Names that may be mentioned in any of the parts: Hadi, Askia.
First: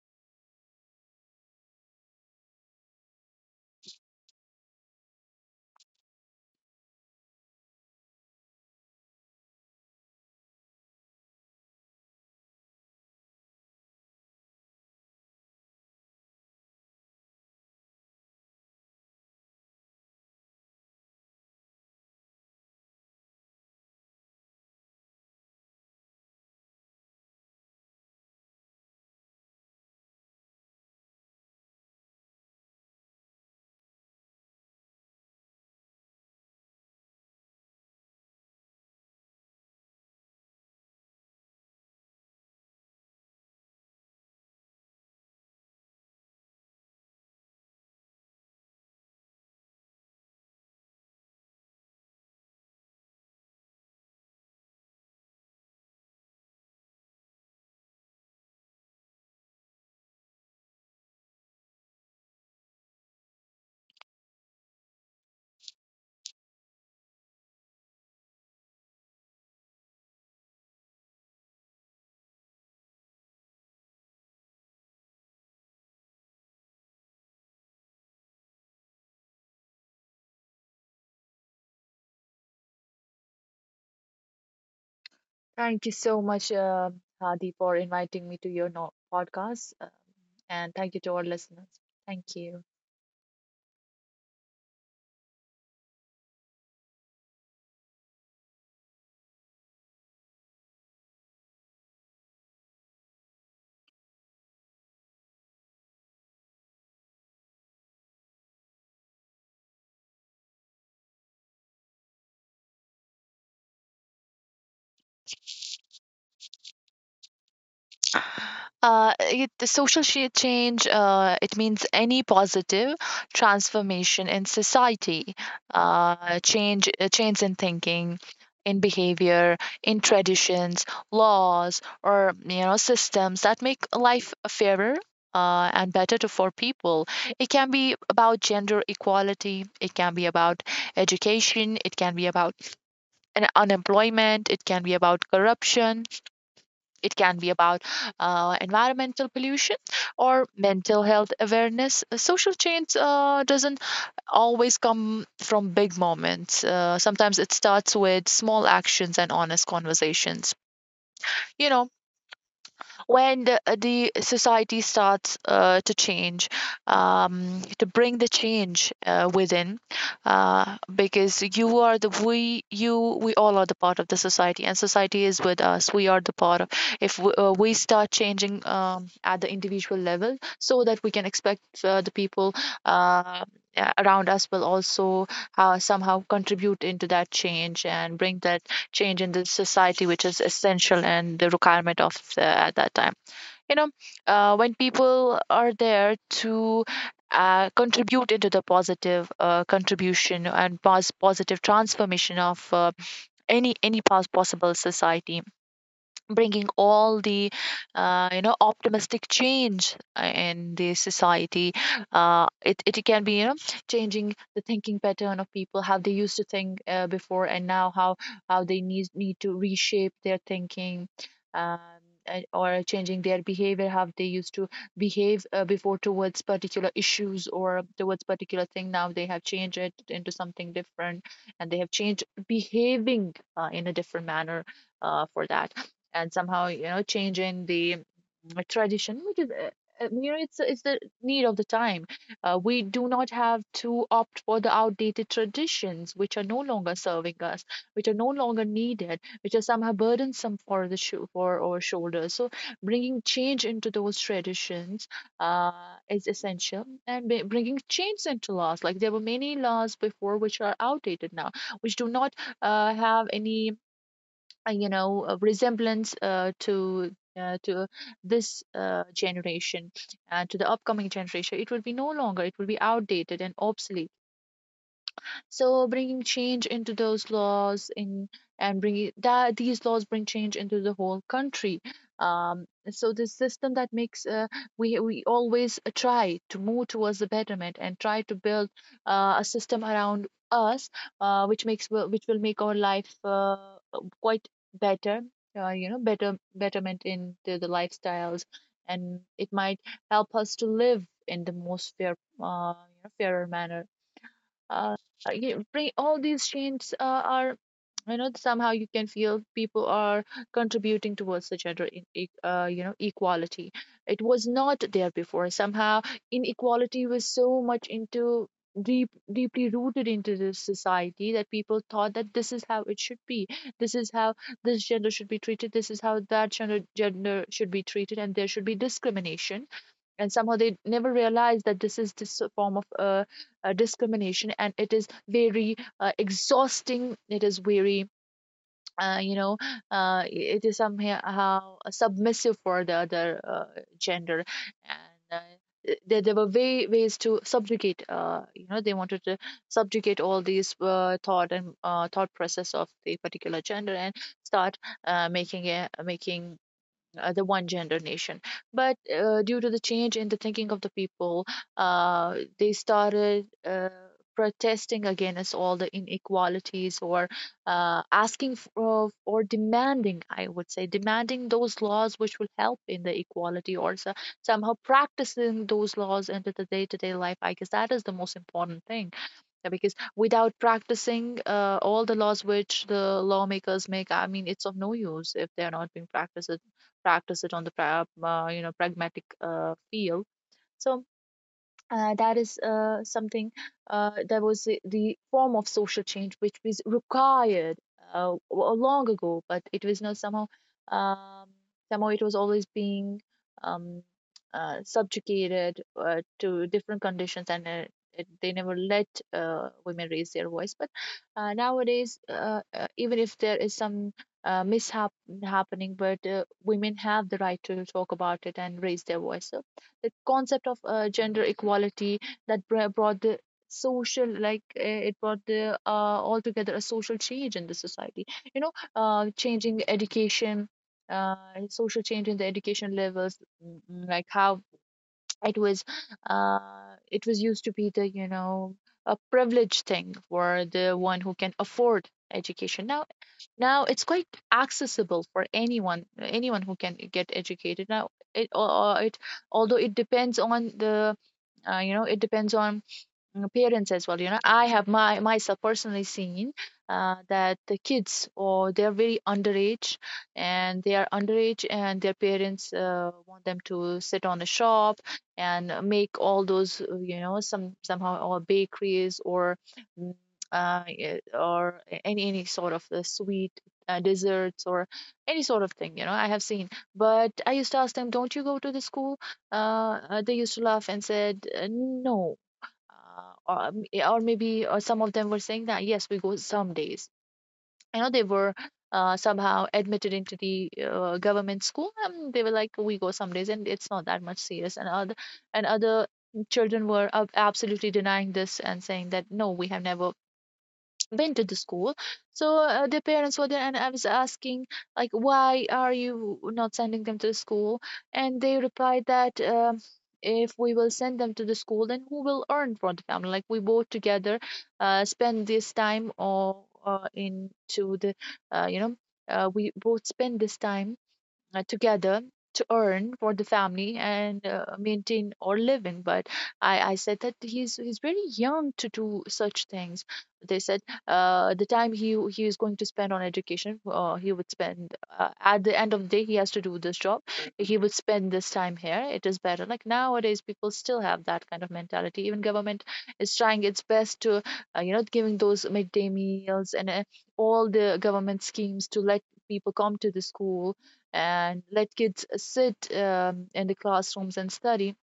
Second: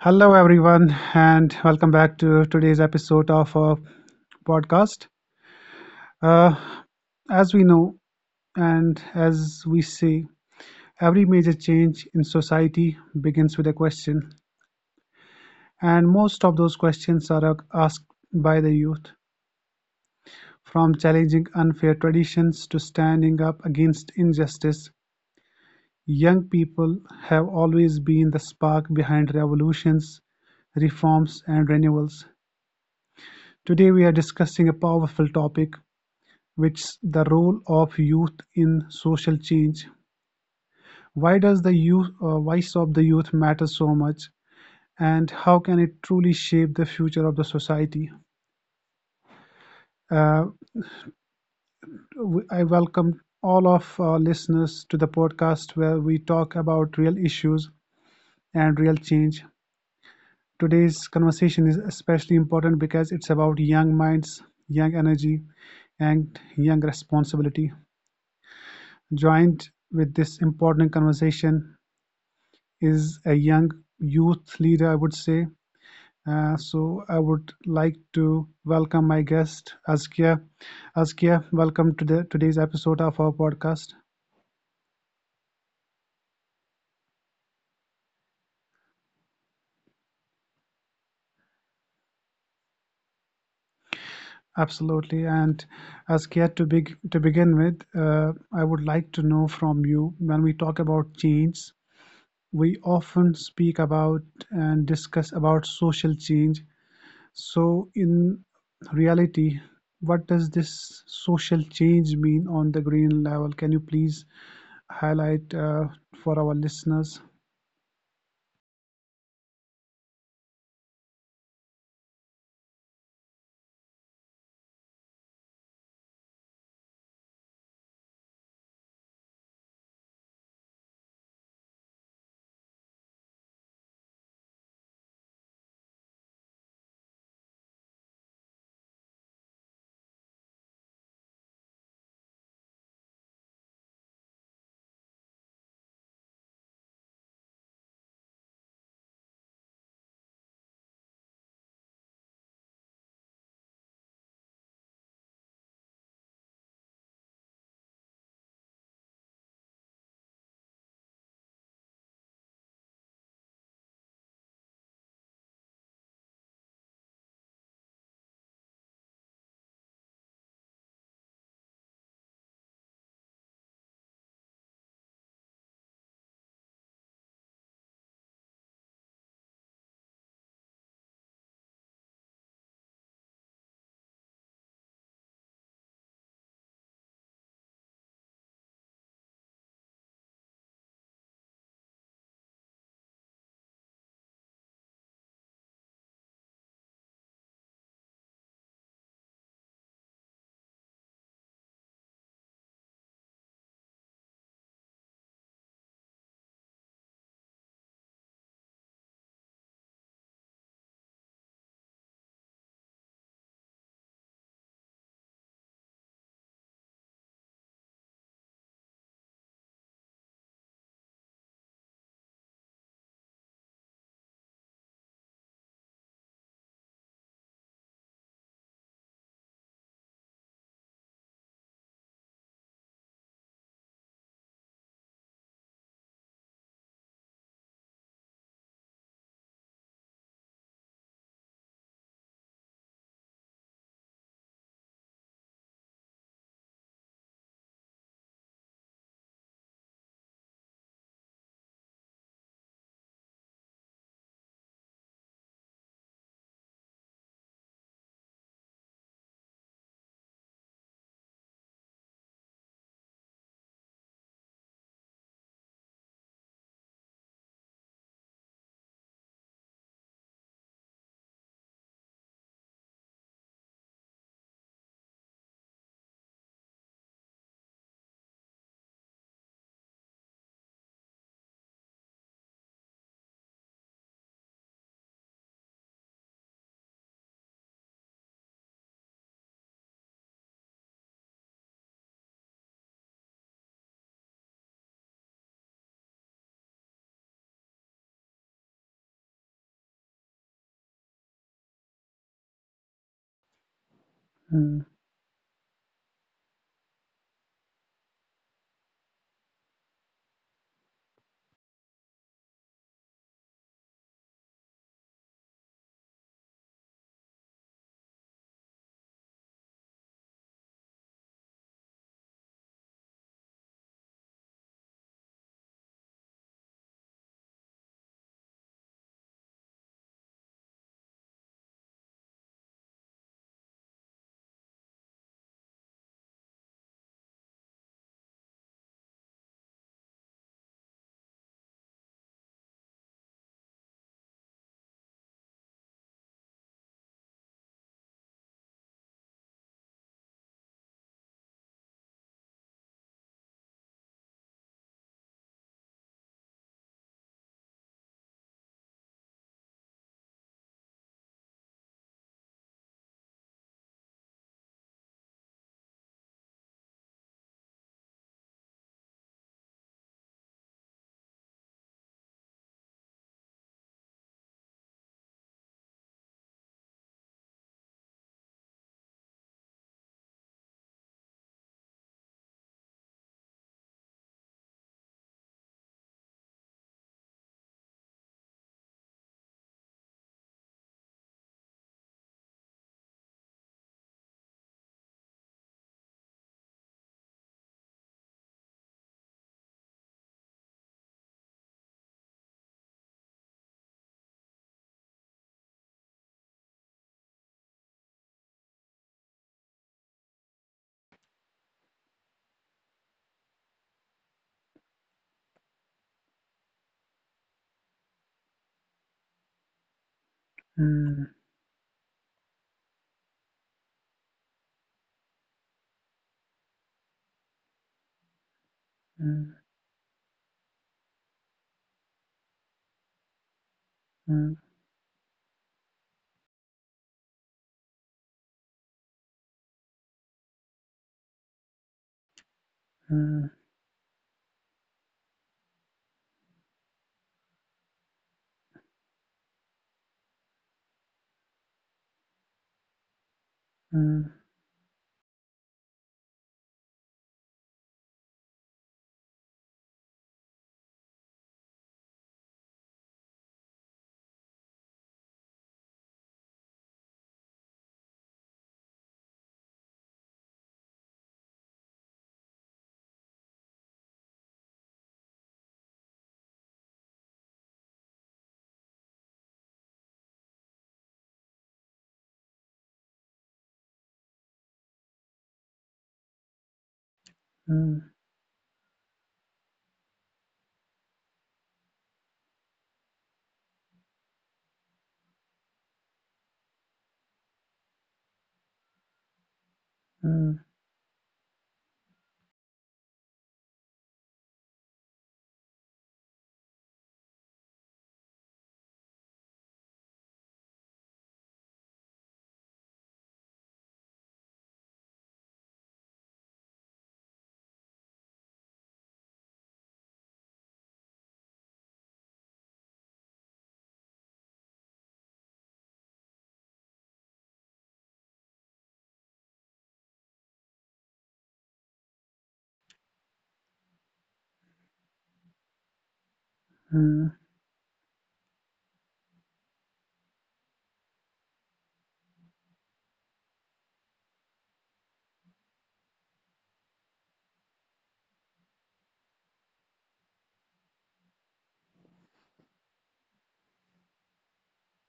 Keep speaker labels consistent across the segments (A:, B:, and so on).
A: Hello, everyone, and welcome back to today's episode of our podcast. Uh, as we know, and as we say, every major change in society begins with a question, and most of those questions are asked by the youth. From challenging unfair traditions to standing up against injustice, young people have always been the spark behind revolutions, reforms, and renewals. Today, we are discussing a powerful topic which the role of youth in social change. Why does the youth voice of the youth matter so much, and how can it truly shape the future of the society? Uh, I welcome all of our listeners to the podcast where we talk about real issues and real change. Today's conversation is especially important because it's about young minds, young energy, and young responsibility. Joined with this important conversation is a young youth leader, I would say. So I would like to welcome my guest, Askia. Askia, welcome to today's episode of our podcast.
B: Thank you so much, Hadi, for inviting me to your podcast. And thank you to our listeners. Thank you.
A: Absolutely. And Askia, to begin with, I would like to know from you, when we talk about change, we often speak about and discuss about social change. So, in reality, what does this social change mean on the green level? Can you please highlight for our listeners?
B: The social change it means any positive transformation in society, change in thinking, in behavior, in traditions, laws, or systems that make life fairer. And better for people. It can be about gender equality. It can be about education. It can be about an unemployment. It can be about corruption, it can be about environmental pollution or mental health awareness. Social change doesn't always come from big moments. Sometimes it starts with small actions and honest conversations. You know, when the society starts to change, to bring the change within, because you are the we you we all are the part of the society, and society is with us. We are the part of, if we start changing at the individual level, so that we can expect the people. Uh, Around us will also somehow contribute into that change and bring that change in the society, which is essential and the requirement of at that time. You know, when people are there to contribute into the positive contribution and positive transformation of any possible society, bringing all the optimistic change in the society, it can be, you know, changing the thinking pattern of people, how they used to think before and now how they need to reshape their thinking, um, and or changing their behavior, how they used to behave before towards particular issues or towards particular thing, now they have changed it into something different and they have changed behaving in a different manner for that. And somehow, you know, changing the tradition, which is you know, it's the need of the time. We do not have to opt for the outdated traditions which are no longer serving us, which are no longer needed, which are somehow burdensome for for our shoulders. So bringing change into those traditions uh, is essential. And bringing change into laws, like there were many laws before which are outdated now, which do not have any a resemblance to this generation, and to the upcoming generation it will be no longer, it will be outdated and obsolete. So bringing change into those laws, in and bringing that these laws bring change into the whole country. um, so this system that makes, we always try to move towards the betterment and try to build a system around us which which will make our life quite better. Better betterment in the lifestyles, and it might help us to live in the most fair, fairer manner.
A: Mm,
B: uh, you bring all these changes are, you know, somehow you can feel people are contributing towards the gender in, e- you know equality. It was not there before. Somehow inequality was so much into deep, deeply rooted into this society that people thought that this is how it should be, this is how this gender should be treated, this is how that gender should be treated, and there should be discrimination. And somehow they never realize that this is this form of discrimination, and it is very exhausting, it is very uh, you know it is somehow submissive for the other gender. And uh, there were ways to subjugate, you know, they wanted to subjugate all these thought and thought process of the particular gender and start making the one gender nation. But due to the change in the thinking of the people, they started protesting against all the inequalities, or asking for or demanding, I would say, demanding those laws which will help in the equality. Or so, somehow practicing those laws into the day-to-day life, I guess that is the most important thing. Yeah, because without practicing all the laws which the lawmakers make, I mean, it's of no use if they are not being practiced, practiced on the pragmatic field. So that is something, that was the form of social change which was required long ago, but it was not somehow, um, somehow it was always being um, subjugated to different conditions. And they never let women raise their voice. But nowadays, even if there is some mishap happening, but women have the right to talk about it and raise their voice. So the concept of
A: mm,
B: gender equality, brought the social, it brought the altogether a social change in the society, you know.
A: mm,
B: Changing education, uh, social change in the education levels, mm, like
A: mm,
B: how it was, uh, it was used to be the, you know, a privileged thing for the one who can afford education. Now,
A: mm,
B: now it's quite accessible for anyone, anyone who can get educated now. Or it, although it depends on the it depends on parents as well.
A: mm,
B: You know, I have my myself personally seen that the kids, or they're very underage, and they are underage, and their parents want them to sit on a shop and make all those somehow, or bakeries, or mm, any sort of sweet desserts, or any sort of thing, you know, I have seen. But I used to ask them, don't you go to the school? They used to laugh and said, no. Yeah, or maybe, or some of them were saying that yes, we go some days, you
A: mm,
B: know. They were somehow admitted into the government school, and they were like, we go some days and it's not that much serious. And other, and other children were absolutely denying this and saying that no, we have never
A: mm,
B: been to the school. So the parents were there and I was asking, like, why are you not sending them to the school? And they replied that, if we will send them to the school, then who will earn for the family, like we both together spend this time or into the you know we both spend this time together to earn for the family and maintain or living. But I said that he's very young to do such things. They said, the time he is going to spend on education, he would spend at the end of the day he has to do this job.
A: mm,
B: He would spend this time here, it is better. Like nowadays people still have that kind of mentality. Even government is trying its best to giving those midday meals and all the government schemes to let people come to the school and let kids sit in the classrooms and study.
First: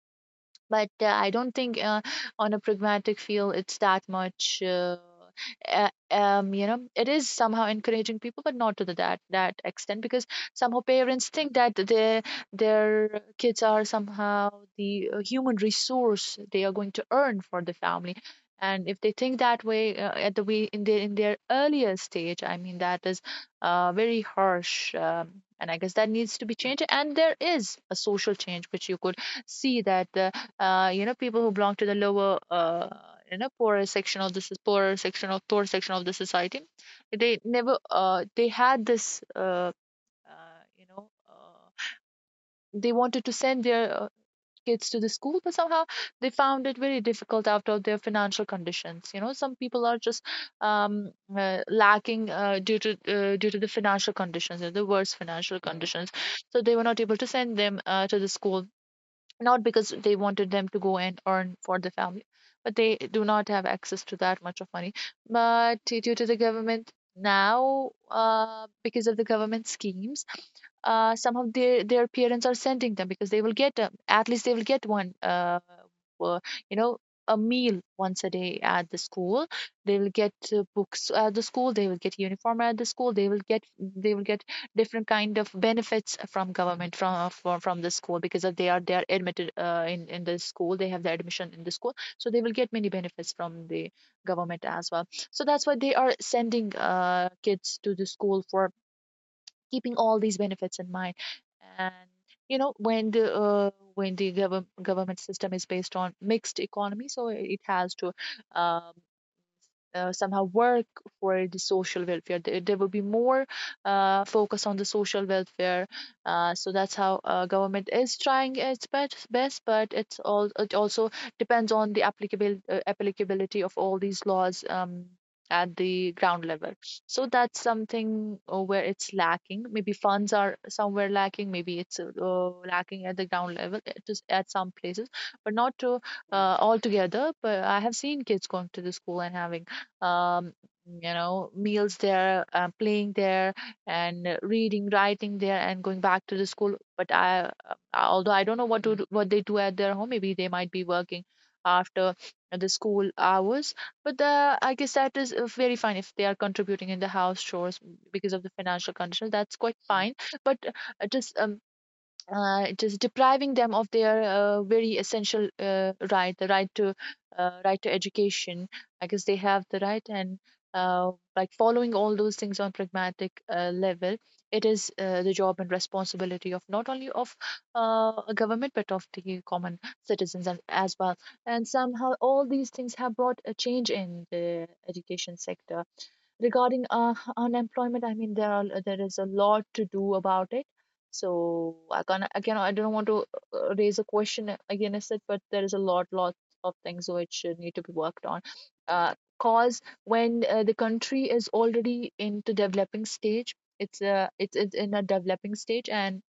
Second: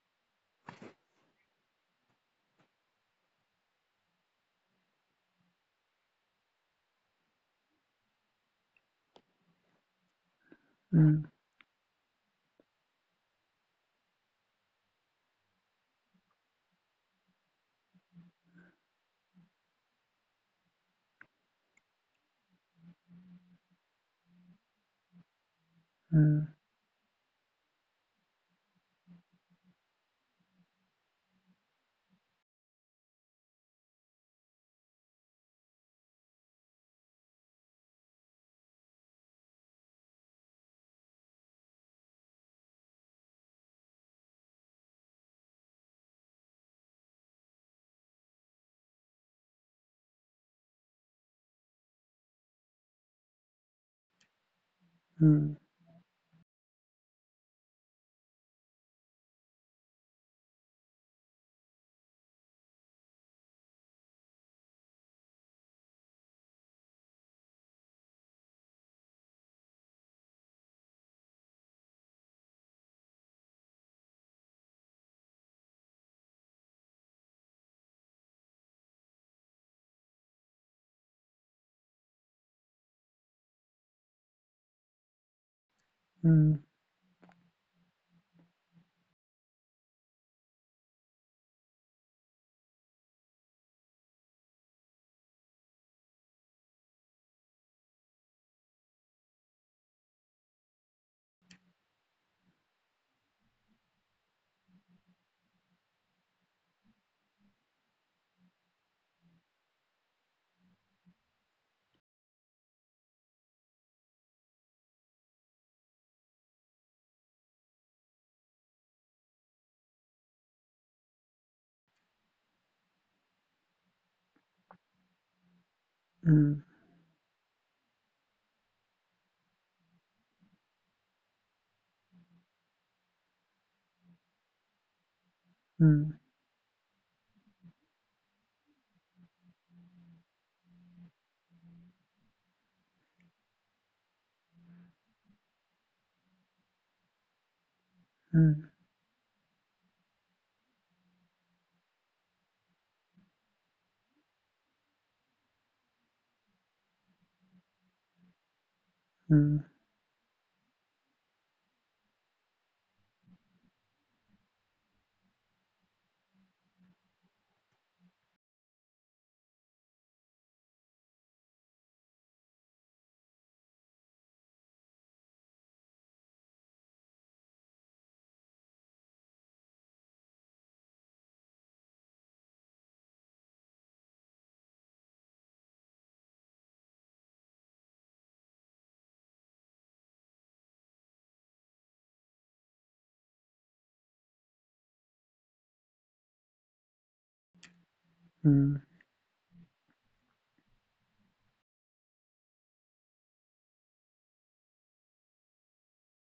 B: But I don't think on a pragmatic feel it's that much. You know, it is somehow encouraging people, but not to that that extent, because somehow
A: mm, mm,
B: parents think that their kids are somehow the human resource, they are going to earn for the family. And if they think that way at the way in the in their earlier stage, I mean that is very harsh, and I guess that needs to
A: mm,
B: be changed. And there is a social change which you could see that. You know people who belong to the lower poorer section of the poor section of the society they never they had this uh, you know uh, they wanted to send their kids to the school, but somehow they found it very difficult out of their financial conditions. You know, some people are just um, lacking due to the financial conditions, the worst financial conditions, so they were not able to send them to the school, not because they wanted them to go and earn for the family, but they do not have access to that much of money. But due to the government now, because of the government schemes, some of their parents are sending them because they will at least they will get one uh, you know a meal once a day at the school. They will get books at the school, they will get uniform at the school, they will get different kind of benefits from
A: mm,
B: government, from the school, because if they are admitted in the school, they have the admission in the school, so they will get many benefits from the government as well. So that's why they are sending kids to the school for keeping all these benefits in mind. And you know, when the government system is based on mixed economy, so it has to um, somehow work for the social welfare. There will be more focus on the social welfare. So that's how government is trying its best, but it also depends on the applicable applicability of all these laws at the ground
A: mm,
B: level. So that's something where it's lacking. Maybe funds are somewhere lacking. Maybe it's lacking at the ground level just at some places, but not to
A: mm,
B: altogether. But I have seen kids going to the school and having um, meals there, playing there, and reading, writing there, and going back to the school. But I although I don't know
A: mm,
B: what they do at their home. Maybe they might be working after the school hours. But the I guess that is very fine if they are contributing in the house chores because of the financial condition. That's quite fine. But just depriving them of their very essential the right to right to education. I guess they have the right, and like following all those things on pragmatic level, it is the job and responsibility of not only of a government, but of the common citizens, as well. And somehow all these things have brought a change in the education sector. Regarding unemployment, I mean, there is a lot to do about it. So I can again, I don't want to raise a question against it, but there is a lot of things which need to be worked on.
A: mm, mm,
B: Cause when the country is already into developing stage, it's in a developing stage and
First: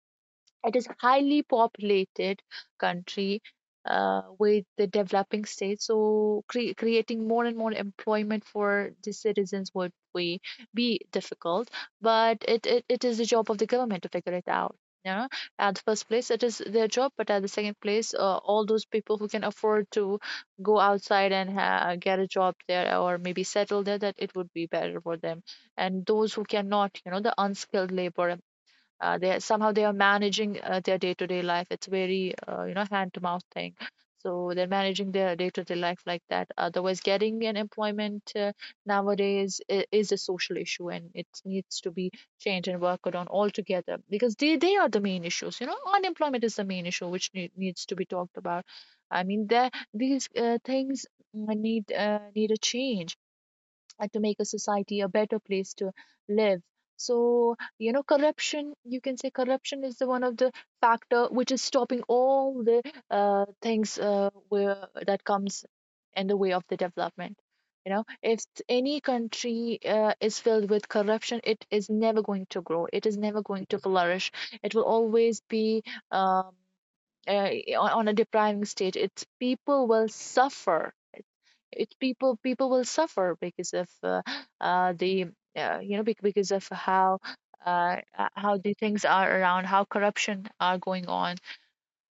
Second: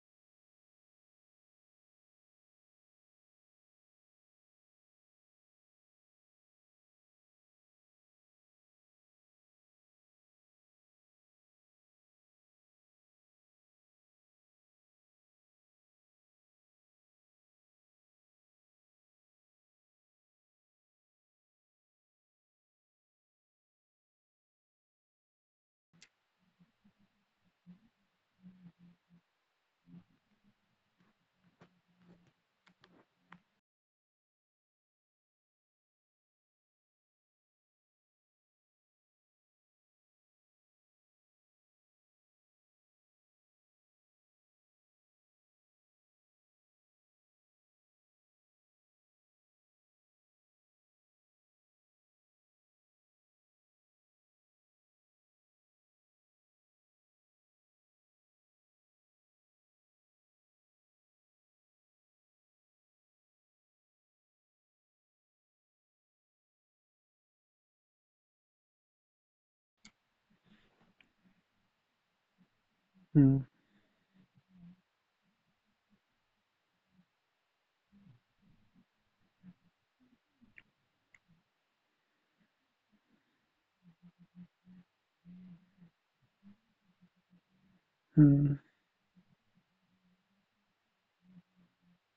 B: it is highly populated country with the developing states, so creating more and more employment for the citizens would be difficult. But it is the job of the government to figure it out. You know, at the first place, it is their job, but at the second place, all those people who can afford to go outside and get a job there or maybe settle there, that it would be better for them. And those who cannot, you know, the unskilled labor, they somehow they are managing their day-to-day life. It's very hand to mouth thing, so they're managing their day-to-day life like that. Otherwise, getting an employment nowadays is a social issue and it needs to be changed and worked on altogether, because they are the main issues. You know, unemployment is the main issue which needs to be talked about. I mean, there these things need a change to make a society a better place to live. So you know, corruption, you can say corruption is the one of the factor which is stopping all the things that comes in the way of the development. You know, if any country is filled with corruption, it is never going to grow, it is never
A: mm,
B: going to flourish. It will always be um, uh, on a depriving state. It's people will suffer. It people People will suffer because of the you know bec- because of how
A: mm,
B: the things are around, how corruption are going on.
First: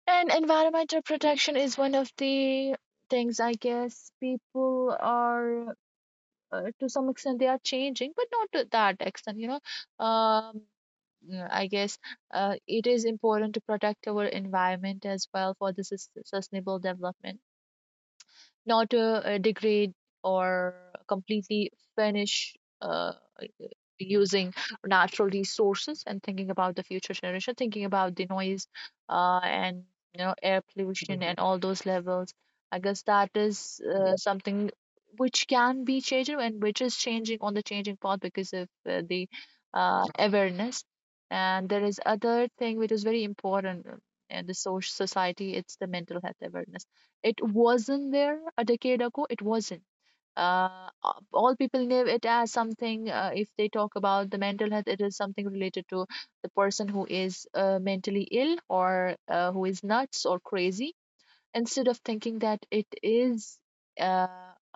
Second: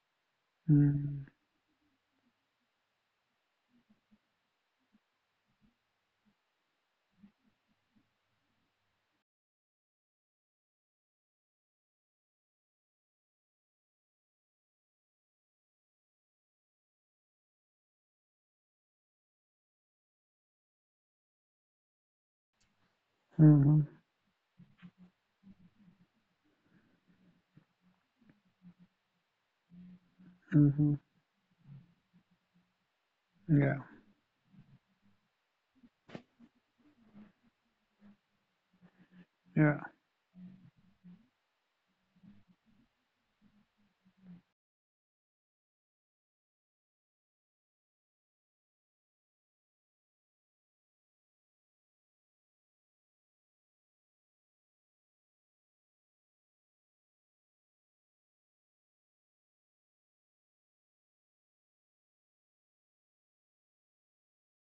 B: And environmental
A: mm,
B: protection is one of the things. I guess people are to some extent they are changing, but not to that extent, you know. um I guess it is important to protect our environment as well for the sustainable development, not degrade or completely finish uh,
A: mhm,
B: using natural resources, and thinking about the future generation, thinking about the noise and air
A: mhm.
B: pollution and all those levels. I guess that
A: Yeah,
B: is something which can be changed and which is changing on the changing path because of the
A: yeah.
B: awareness. And there is other thing which is very important in the social society. It's the mental health awareness. It wasn't there a decade ago. It wasn't all people know it as something. If they talk about the mental health, it is something related to the person who is mentally ill or who is nuts or crazy, instead of thinking that it is uh,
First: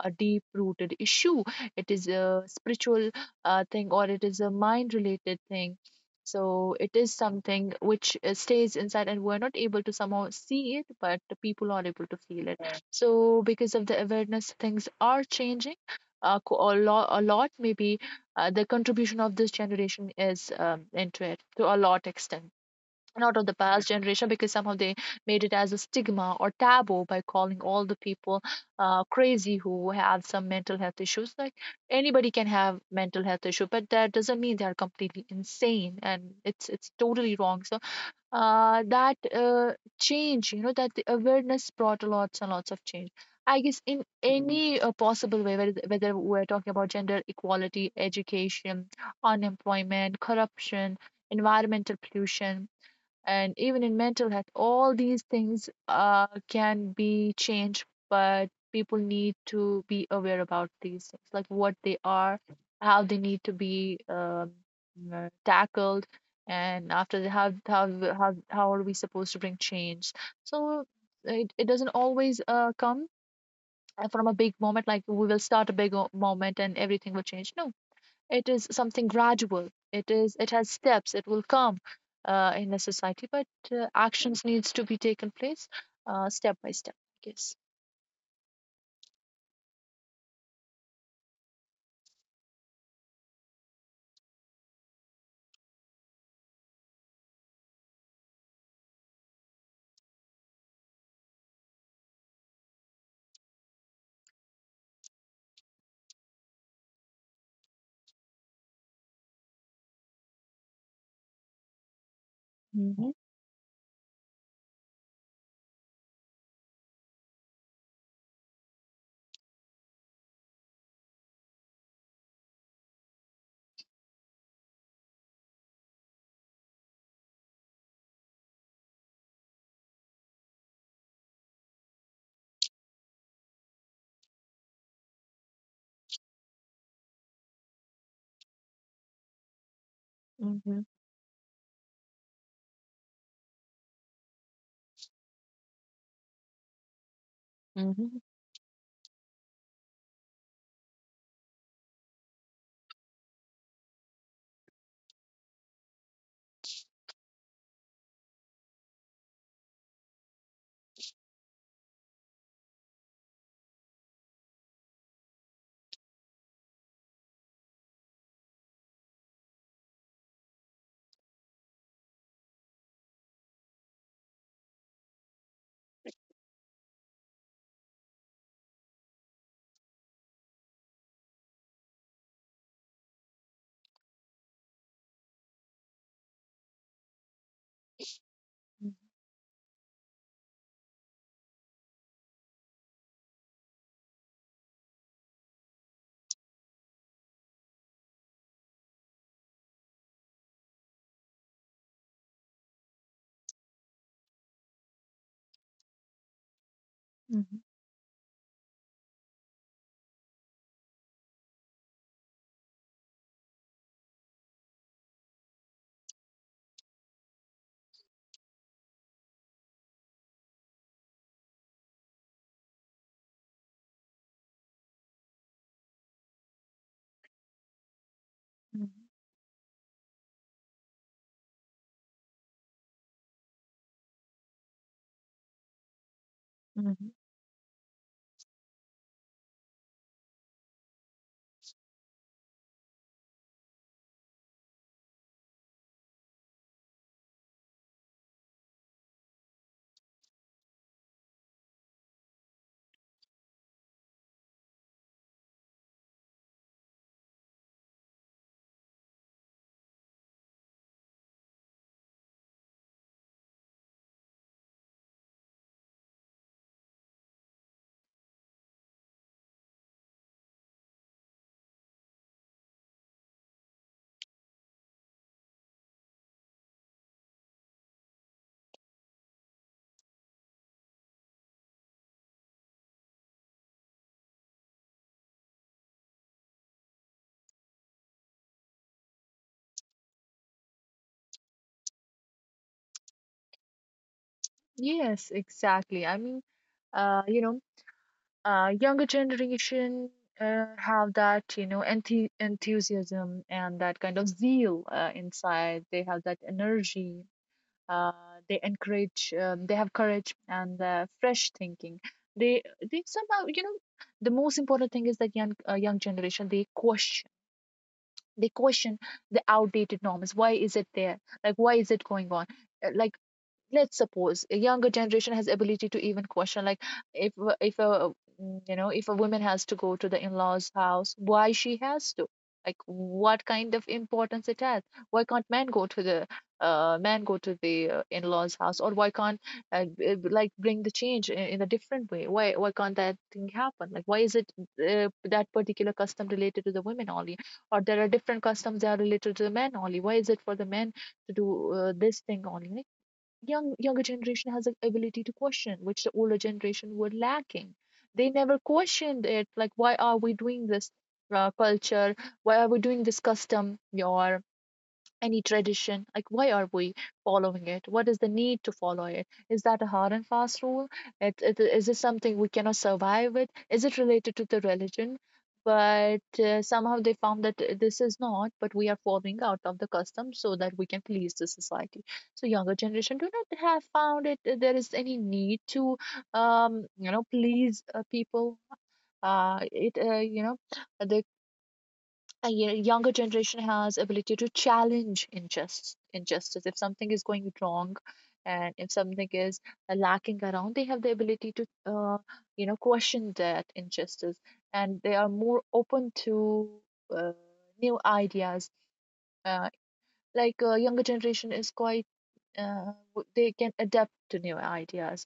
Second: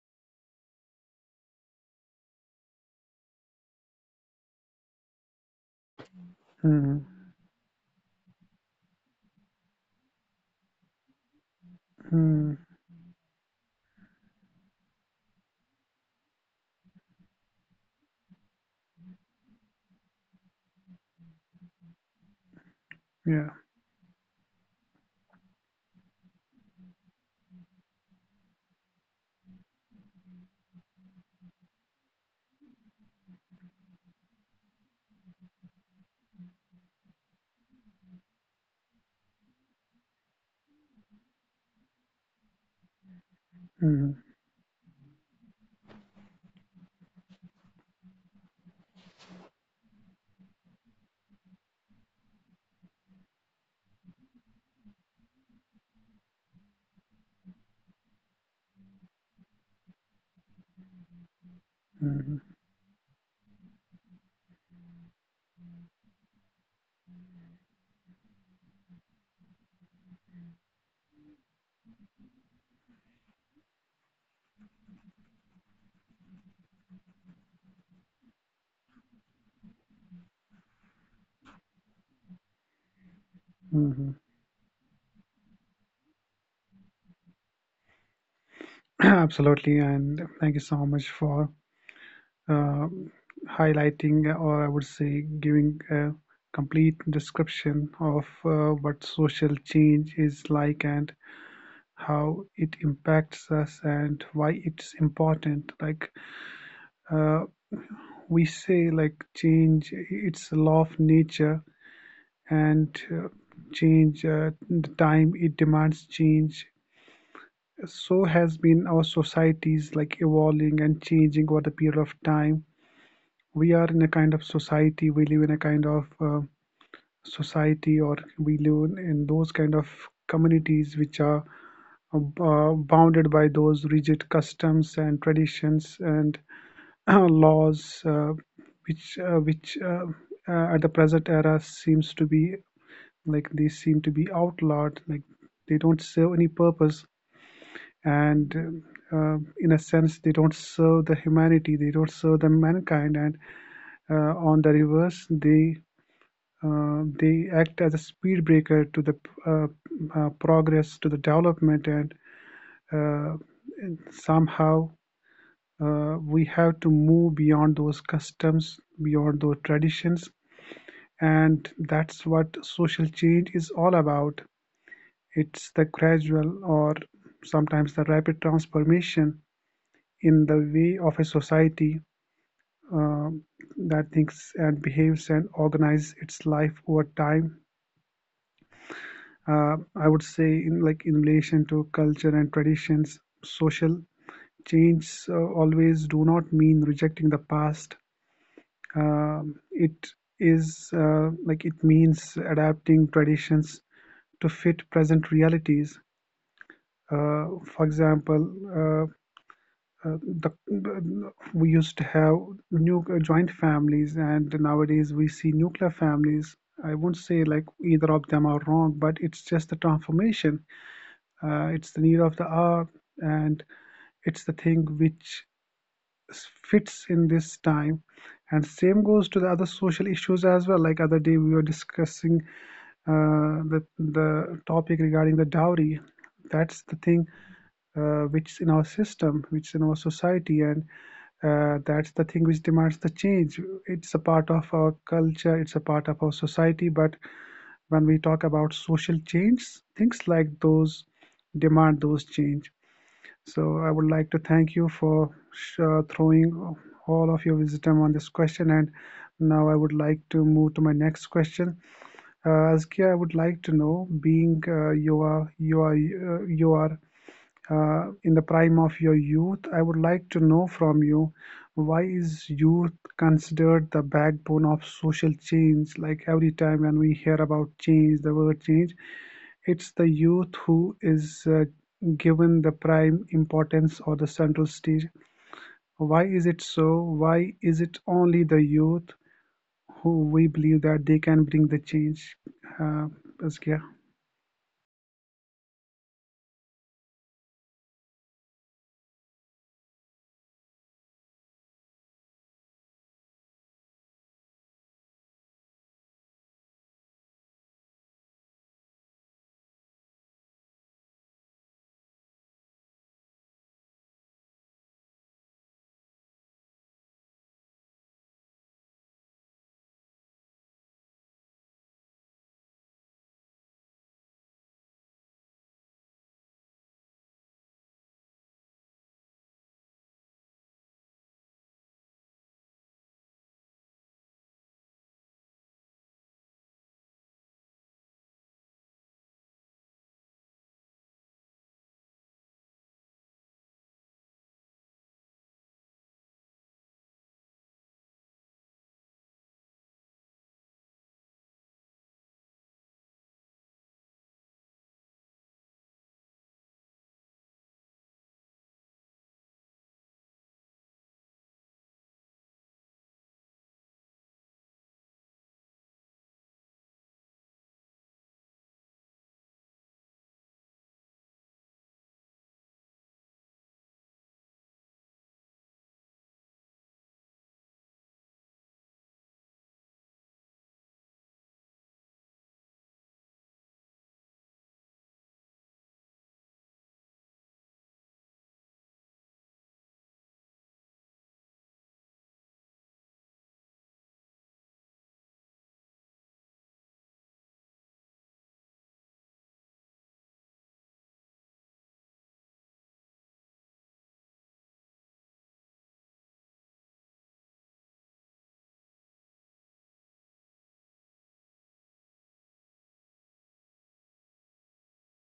B: a deep rooted issue. It is a spiritual thing, or it is a mind related thing. So it
A: Mhm,
B: is something which stays inside and we're not able to somehow see it, but the people are able to feel it.
A: mm,
B: Yeah. So because of the awareness, things are changing a, a lot, maybe the contribution of this generation is into it to a lot extent, not of
A: yeah.
B: the past generation, because somehow they made it as a stigma or taboo by calling all the people crazy who have some mental health issues. Like, anybody can have mental health issue, but that doesn't mean they are completely insane, and it's totally wrong. So that change, you know, that the awareness brought lots and lots of change, I guess, in
A: Mhm,
B: any possible way, whether we're talking about gender equality, education, unemployment, corruption, environmental pollution, and even in mental health. All these things can be changed, but people need to be aware about these things, like what they
A: mhm,
B: are, how they need to be tackled, and after how, how are we supposed to bring change. So it doesn't always come from a big moment, like we will start a big moment and everything will change. No, it is something gradual. It is, it has steps. It will come in a society, but
A: mhm.
B: actions needs to be taken place step by step. Yes.
A: Absolutely, and thank you so much for uh, highlighting, or I would say, giving a complete description of what social change is like, and how it impacts us, and why it's important. Like uh, we say, like change, it's a law of nature, and
B: Mm-hmm,
A: the time it demands change. So has been our societies, like evolving and changing over the period of time. We are in a kind of society, we live in a kind of society, or we live in those kind of communities which are bounded by those rigid customs and traditions, and uh, laws which at
B: mm-hmm,
A: the present era seems to be, like they seem to be outlawed, like they don't serve any purpose,
B: mm-hmm,
A: and in a sense, they don't serve the humanity, they don't serve the mankind, and on the reverse, they act as a speed breaker to the uh, progress, to the development, uh, and somehow we have to move beyond those customs, beyond those traditions, and that's what social change is all about. It's the gradual, or sometimes the rapid transformation in the way of a society um that thinks and behaves and organizes its life over time. I would say, in like in relation to culture and traditions, social change always do not mean rejecting the past. It is like, it means adapting traditions to fit present realities. Uh,
B: mm-hmm,
A: for example, uh, the, we used to have new joint families, and nowadays we see nuclear families. I won't say like either of them are wrong, but it's just the transformation. It's the need of the hour, and it's the thing which fits in this time. And same
B: mm-hmm.
A: goes to the other social issues as well. Like, other day we were discussing the topic regarding the dowry. That's the
B: Mm-hmm.
A: thing which is in our system, which is in our society, and that's the thing which demands the change. It's a part of our culture, it's a part of our society, but when we talk about social change, things like those demand those change. So I would like to thank you for throwing all of your wisdom on this question. And now I would like to move to my next question. Azkia, I would like to know, being you are you are you are in the prime of your youth. I would like to know from you, why is youth considered the backbone of social change? Like every time when we hear about change, the word change, it's the youth who is given the prime importance or the central stage. Why is it so? Why is it only the youth who we believe that they can bring the change? Uh, yeah.
B: Yes, exactly. I mean, uh, you know younger generation have that, you know, enthusiasm and that kind of zeal inside. They have that energy. uh, they encourage, they have courage and fresh thinking. they they somehow, you know, the most important thing is that young generation, they question. They question the outdated norms. Why is it there, like why is it going on? Like, let's suppose a younger generation has ability to even question, like, if if a you know, if a woman has to go to the in-laws house, why she has to, like, what kind of importance it has? Why can't men go to the man go to the in-laws house? Or why can't uh, like bring the change in a different way? Why can't that thing happen? Like, why is it that particular custom related to the women only? Or there are different customs that are related to the men only. Why is it for the men to do this thing only? Younger generation has an ability to question, which the older generation were lacking. They never questioned it, like, why are we doing this culture? Why are we doing this custom, or any tradition? Like, why are we following it? What is the need to follow it? Is that a hard and fast rule? Is it something we cannot survive with? Is it related to the religion? But somehow they found that this is not, but we are following out of the custom so that we can please the society. So younger generation do not have found it there is any need to you know please people. It you know they You know, younger generation has ability to challenge injustice. Injustice, if something is going wrong and if something is lacking around, they have the ability to you know question that injustice. And they are more open to uh, new ideas. uh, like, younger generation is quite they can adapt to new ideas,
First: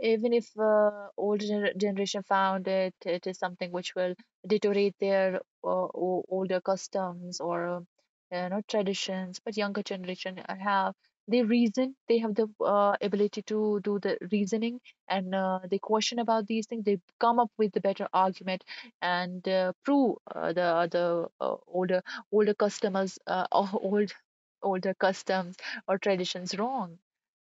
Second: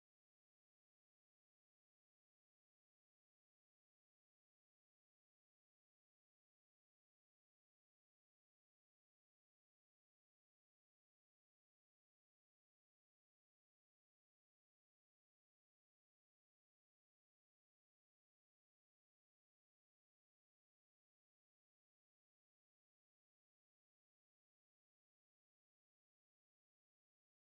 B: even if older generation found it, it is something which will deteriorate their older customs or traditions. But younger generation have they reason, they have the ability to do the reasoning. And they question about these things. They come up with the better argument and prove the older older customers or old older customs or traditions wrong,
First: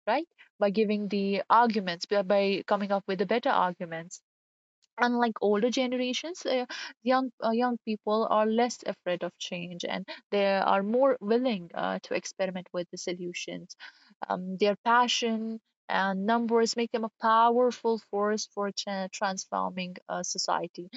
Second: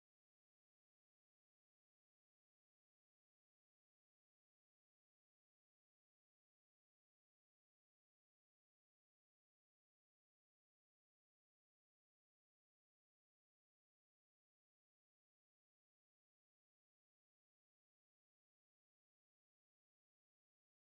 B: right? By giving the arguments, by coming up with the better arguments. Unlike older generations, young people are less afraid of change, and they are more willing to experiment with the solutions. Their passion and numbers make them a powerful force for transforming society.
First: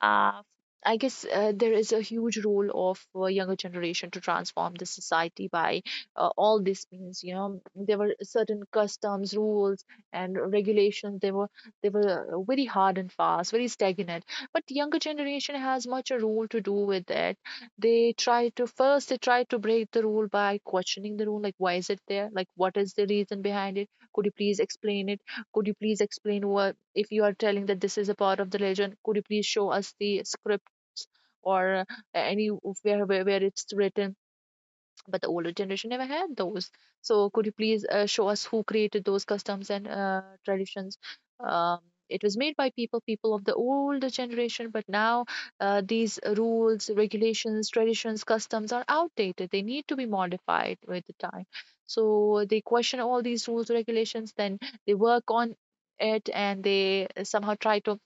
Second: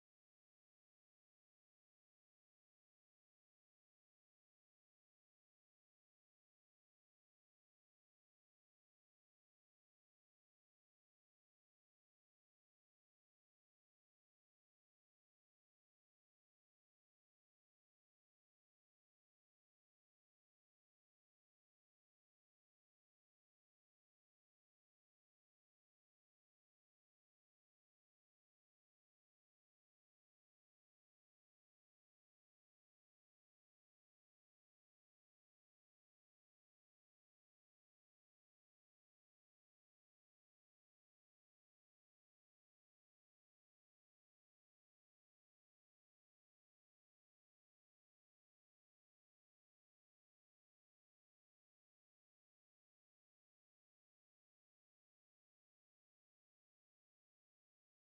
B: Uh, I guess there is a huge role of younger generation to transform the society by all these means. You know, there were certain customs, rules, and regulations. They were very hard and fast, very stagnant. But younger generation has much a role to do with it. They try to first they try to break the rule by questioning the rule. Like, why is it there? Like, what is the reason behind it? Could you please explain it? Could you please explain, what if you are telling that this is a part of the legend? Could you please show us the scripts or any where, where it's written? But the older generation never had those. So could you please show us who created those customs and traditions? Um, it was made by people, people of the older generation, but now these rules, regulations, traditions, customs are outdated. They need to be modified with the time. So they question all these rules, regulations, then they work on it and they somehow try to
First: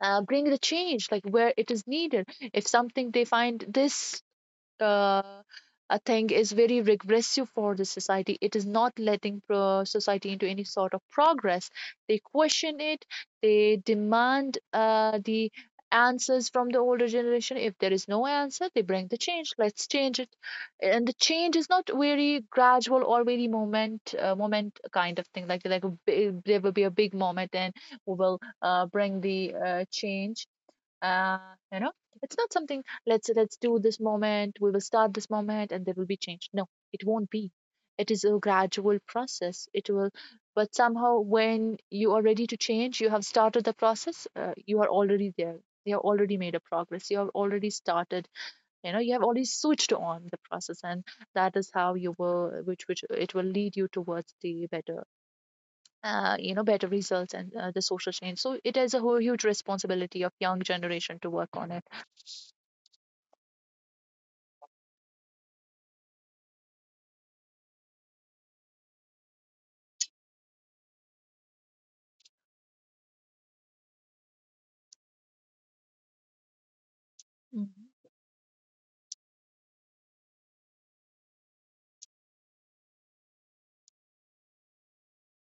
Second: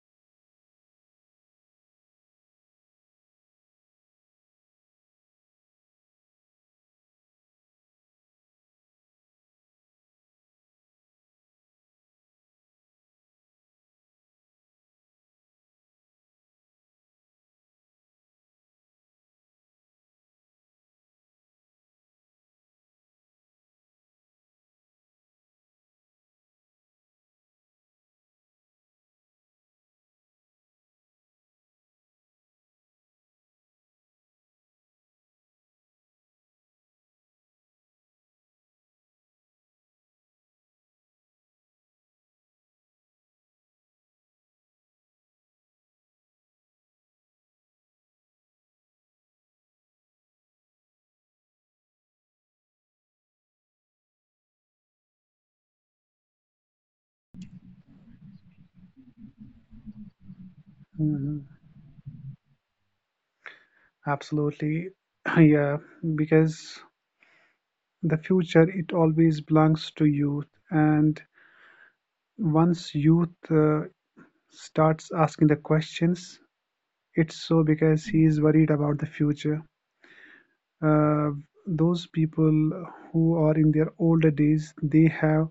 B: bring the change like where it is needed. If something, they find this uh, a thing is very regressive for the society. It is not letting society into any sort of progress. They question it. They demand the answers from the older generation. If there is no answer, they bring the change. Let's change it. And the change is not very gradual or very moment kind of thing. Like there will be a big moment and we will bring the change. uh you know it's not something, let's do this moment, we will start this moment and there will be change. No, it won't be. It is a gradual process, it will. But somehow, when you are ready to change, you have started the process. You are already there. You have already made a progress. You have already started. You know, you have already switched on the process, and that is how you will, which it will lead you towards the better, you know, better results and the social change. So it is a whole huge responsibility of young generation to
A: Mhm.
B: work on it.
A: Absolutely. Yeah, because the future, it always belongs to youth. And once youth starts asking the questions, it's so
B: Mhm,
A: because he is worried about the future. uh, those people who are in their older days, they have,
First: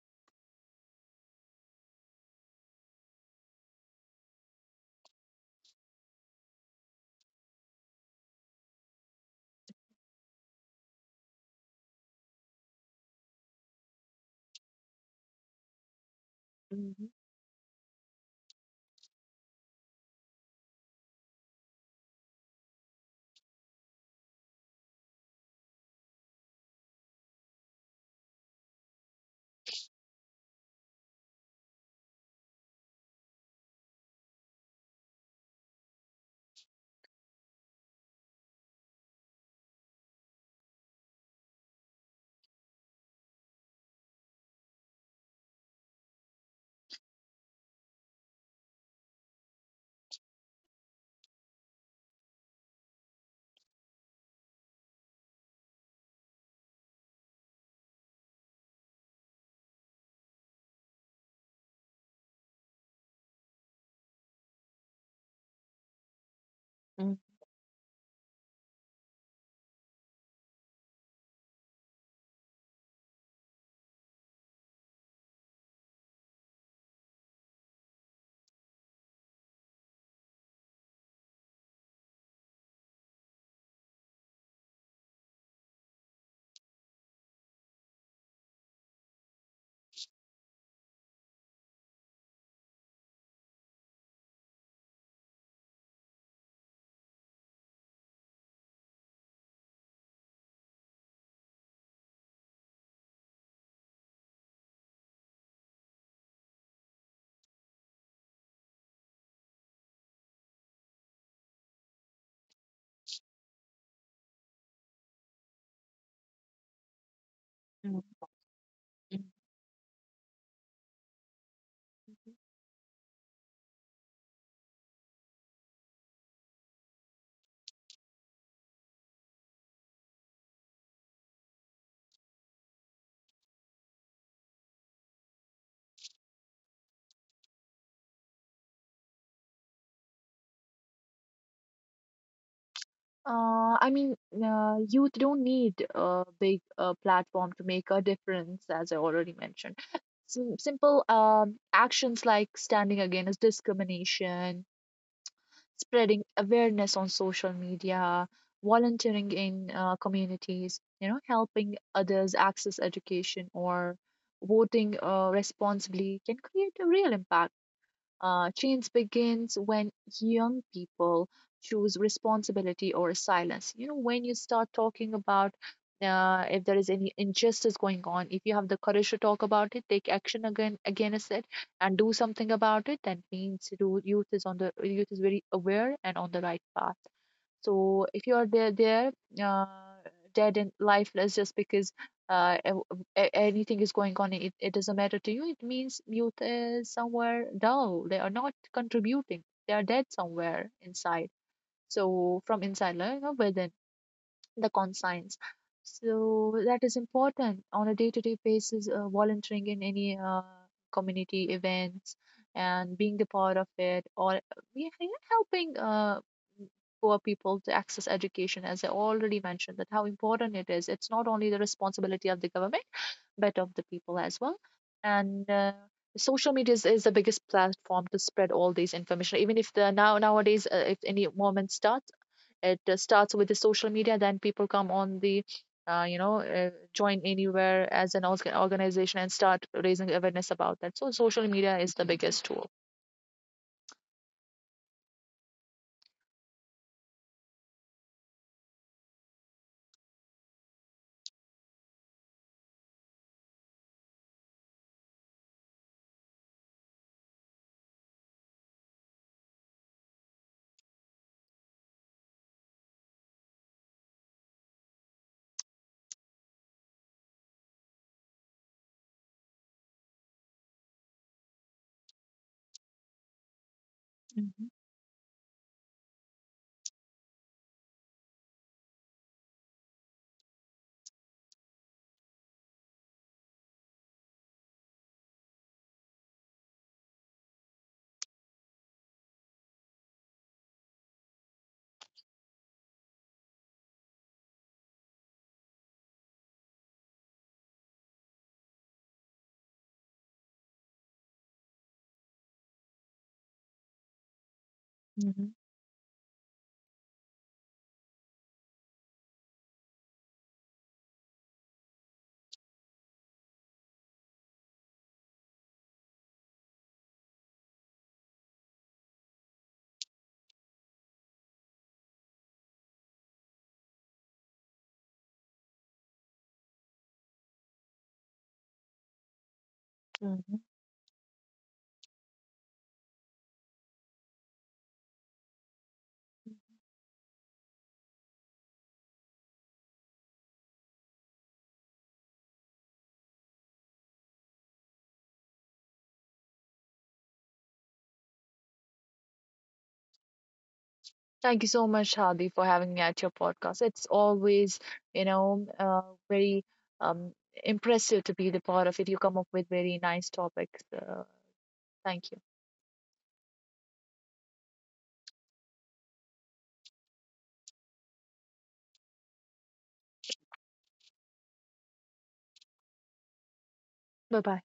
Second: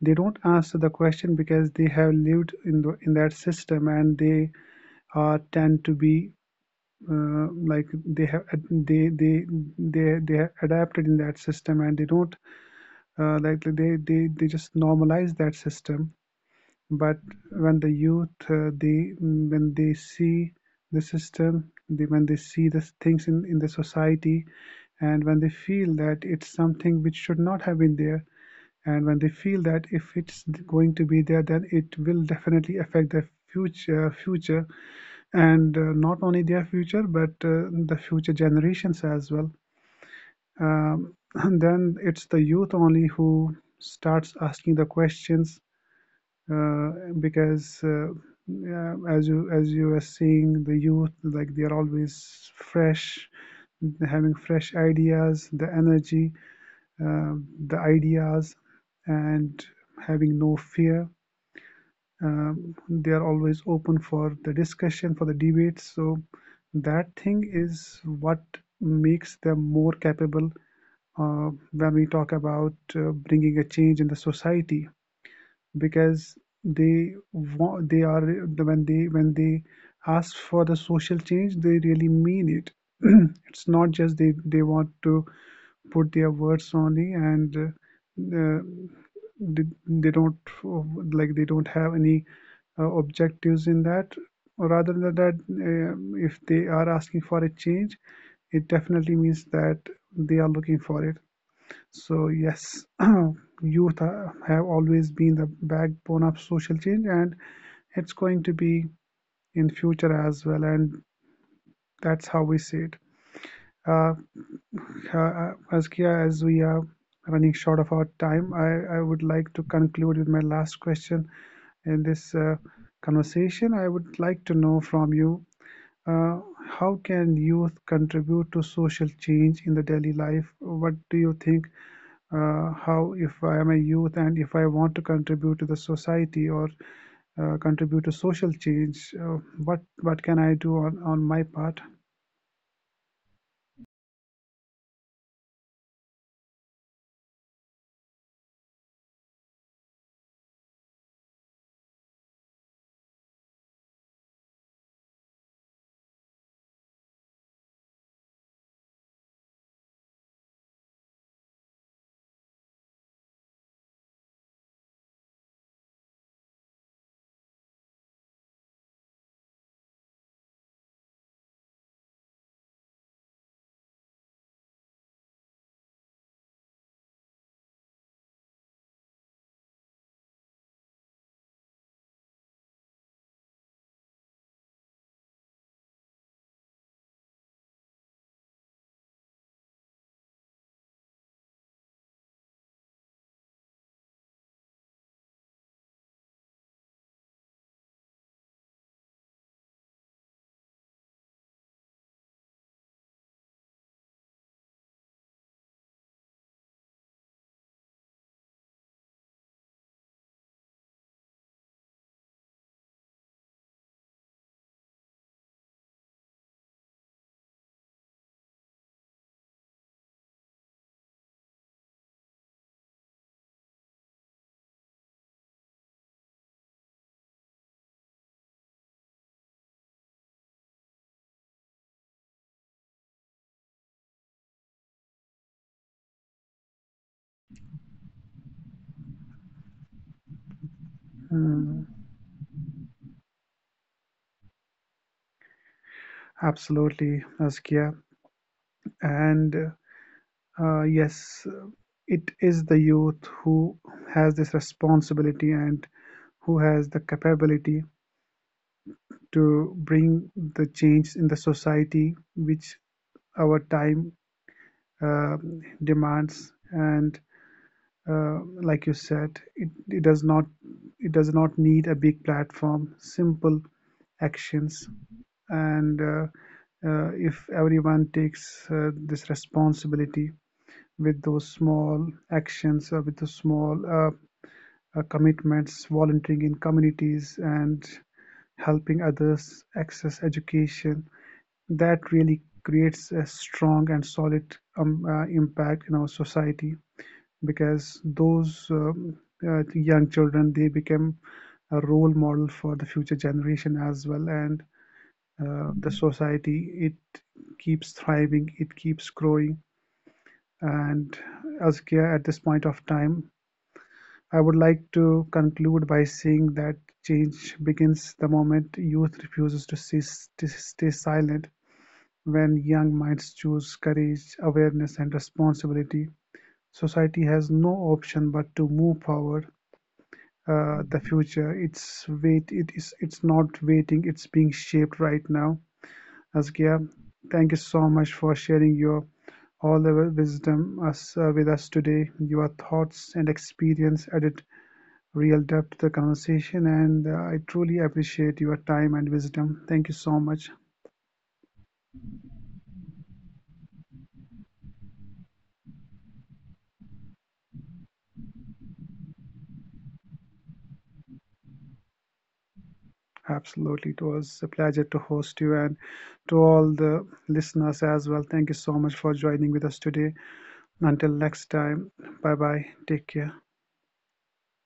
A: they don't answer the question because they have lived in in that system, and they are tend to be like they they they have adapted in that system, and they don't like they just normalize that system.
B: mhm,
A: But when the youth, they when they see the system, they, when they see the things in the society, and when they feel that it's something which should not have been there, and when they feel that if it's going to be there, then it will definitely affect their future, and not only their future, but the future generations as well. And then it's the youth only who starts asking the questions uh, because yeah, as you are seeing, the youth, like they are always fresh, having fresh ideas, the energy, uh, the ideas, and having no fear. They are always open for the discussion, for the debates. So that
B: mhm,
A: thing is what makes them more capable when we talk about bringing a change in the society. Because they want, they are, when they ask for the social change, they really mean it. It's not just they want to put their words only, and they don't uh, like, they don't have any objectives in that rather than that. If they are asking for a change, it definitely means that they are looking for it. So yes, youth have always been the backbone of social change, and it's going to be in future as well. And that's how we see it. Uh, Azkia, as we are running short of
B: mhm,
A: our time, I would
B: mhm.
A: like to conclude with my last question in this conversation. I would like to know from you, uh, how can youth contribute to social change in the daily life? What do you think? How, if I am a youth and if I want to contribute to the society, or contribute to social change, what can I do on my part?
B: I mean, youth don't need a big platform to make a difference, as I already mentioned. Simple actions like standing against discrimination, spreading awareness on social media, volunteering in communities, you know, helping others access education, or voting responsibly can create a real impact. Change begins when young people choose responsibility or silence. You know, when you start talking about, if there is any injustice going on, if you have the courage to talk about it, take action against it, and do something about it, that means youth is on the, youth is very aware and on the right path. So if you are there, uh, dead and lifeless, just because anything is going on, it doesn't matter to you. It means youth is somewhere dull. They are not contributing. They are dead somewhere inside. So from inside, like, you know, within the consigns. So that is important on a day-to-day basis. Volunteering in any community events and being the part of it, or yeah, yeah, helping poor people to access education, as I already mentioned, that how important it is. It's not only the responsibility of the government, but of the people as well. And social media is the biggest platform to spread all these information. Even if the, now nowadays, if any movement starts, it starts with the social media, then people come on the, join anywhere as an organization and start raising awareness about that. So social media
A: Mm,
B: is the biggest tool.
A: absolutely, Askia. And yes, it is the youth who has this responsibility, and who has the capability to bring the change in the society which our time uh, demands. And like you said, it does not, it does not need a big platform. Simple
B: Mhm.
A: actions, and if everyone takes this responsibility with those small actions, or with the small commitments, volunteering in communities and helping others access education, that really creates a strong and solid impact in our society. Because those young children, they become a role model for the future generation as well. And
B: Mhm.
A: the society, it keeps thriving, it keeps growing. And Azkia, at this point of time, I would like to conclude by saying that change begins the moment youth refuses to stay silent. When young minds choose courage, awareness, and responsibility, society has no option but to move forward.
B: Mhm.
A: The future, it's wait. It is. It's not waiting. It's being shaped right now. Askia, thank you so much for sharing your all the wisdom us with us today. Your thoughts and experience added real depth to the conversation, and I truly appreciate your time and wisdom. Thank you so much.
B: Thank you so much, Hadi, for having me at your podcast. It's always, you know, very um, impressive to be the part of it. You come up with very nice topics. Thank you.
A: Absolutely, it was a pleasure to host you, and to all the listeners as well. Thank you so much for joining with us today. Until next time, bye bye. Take care.
B: Bye bye.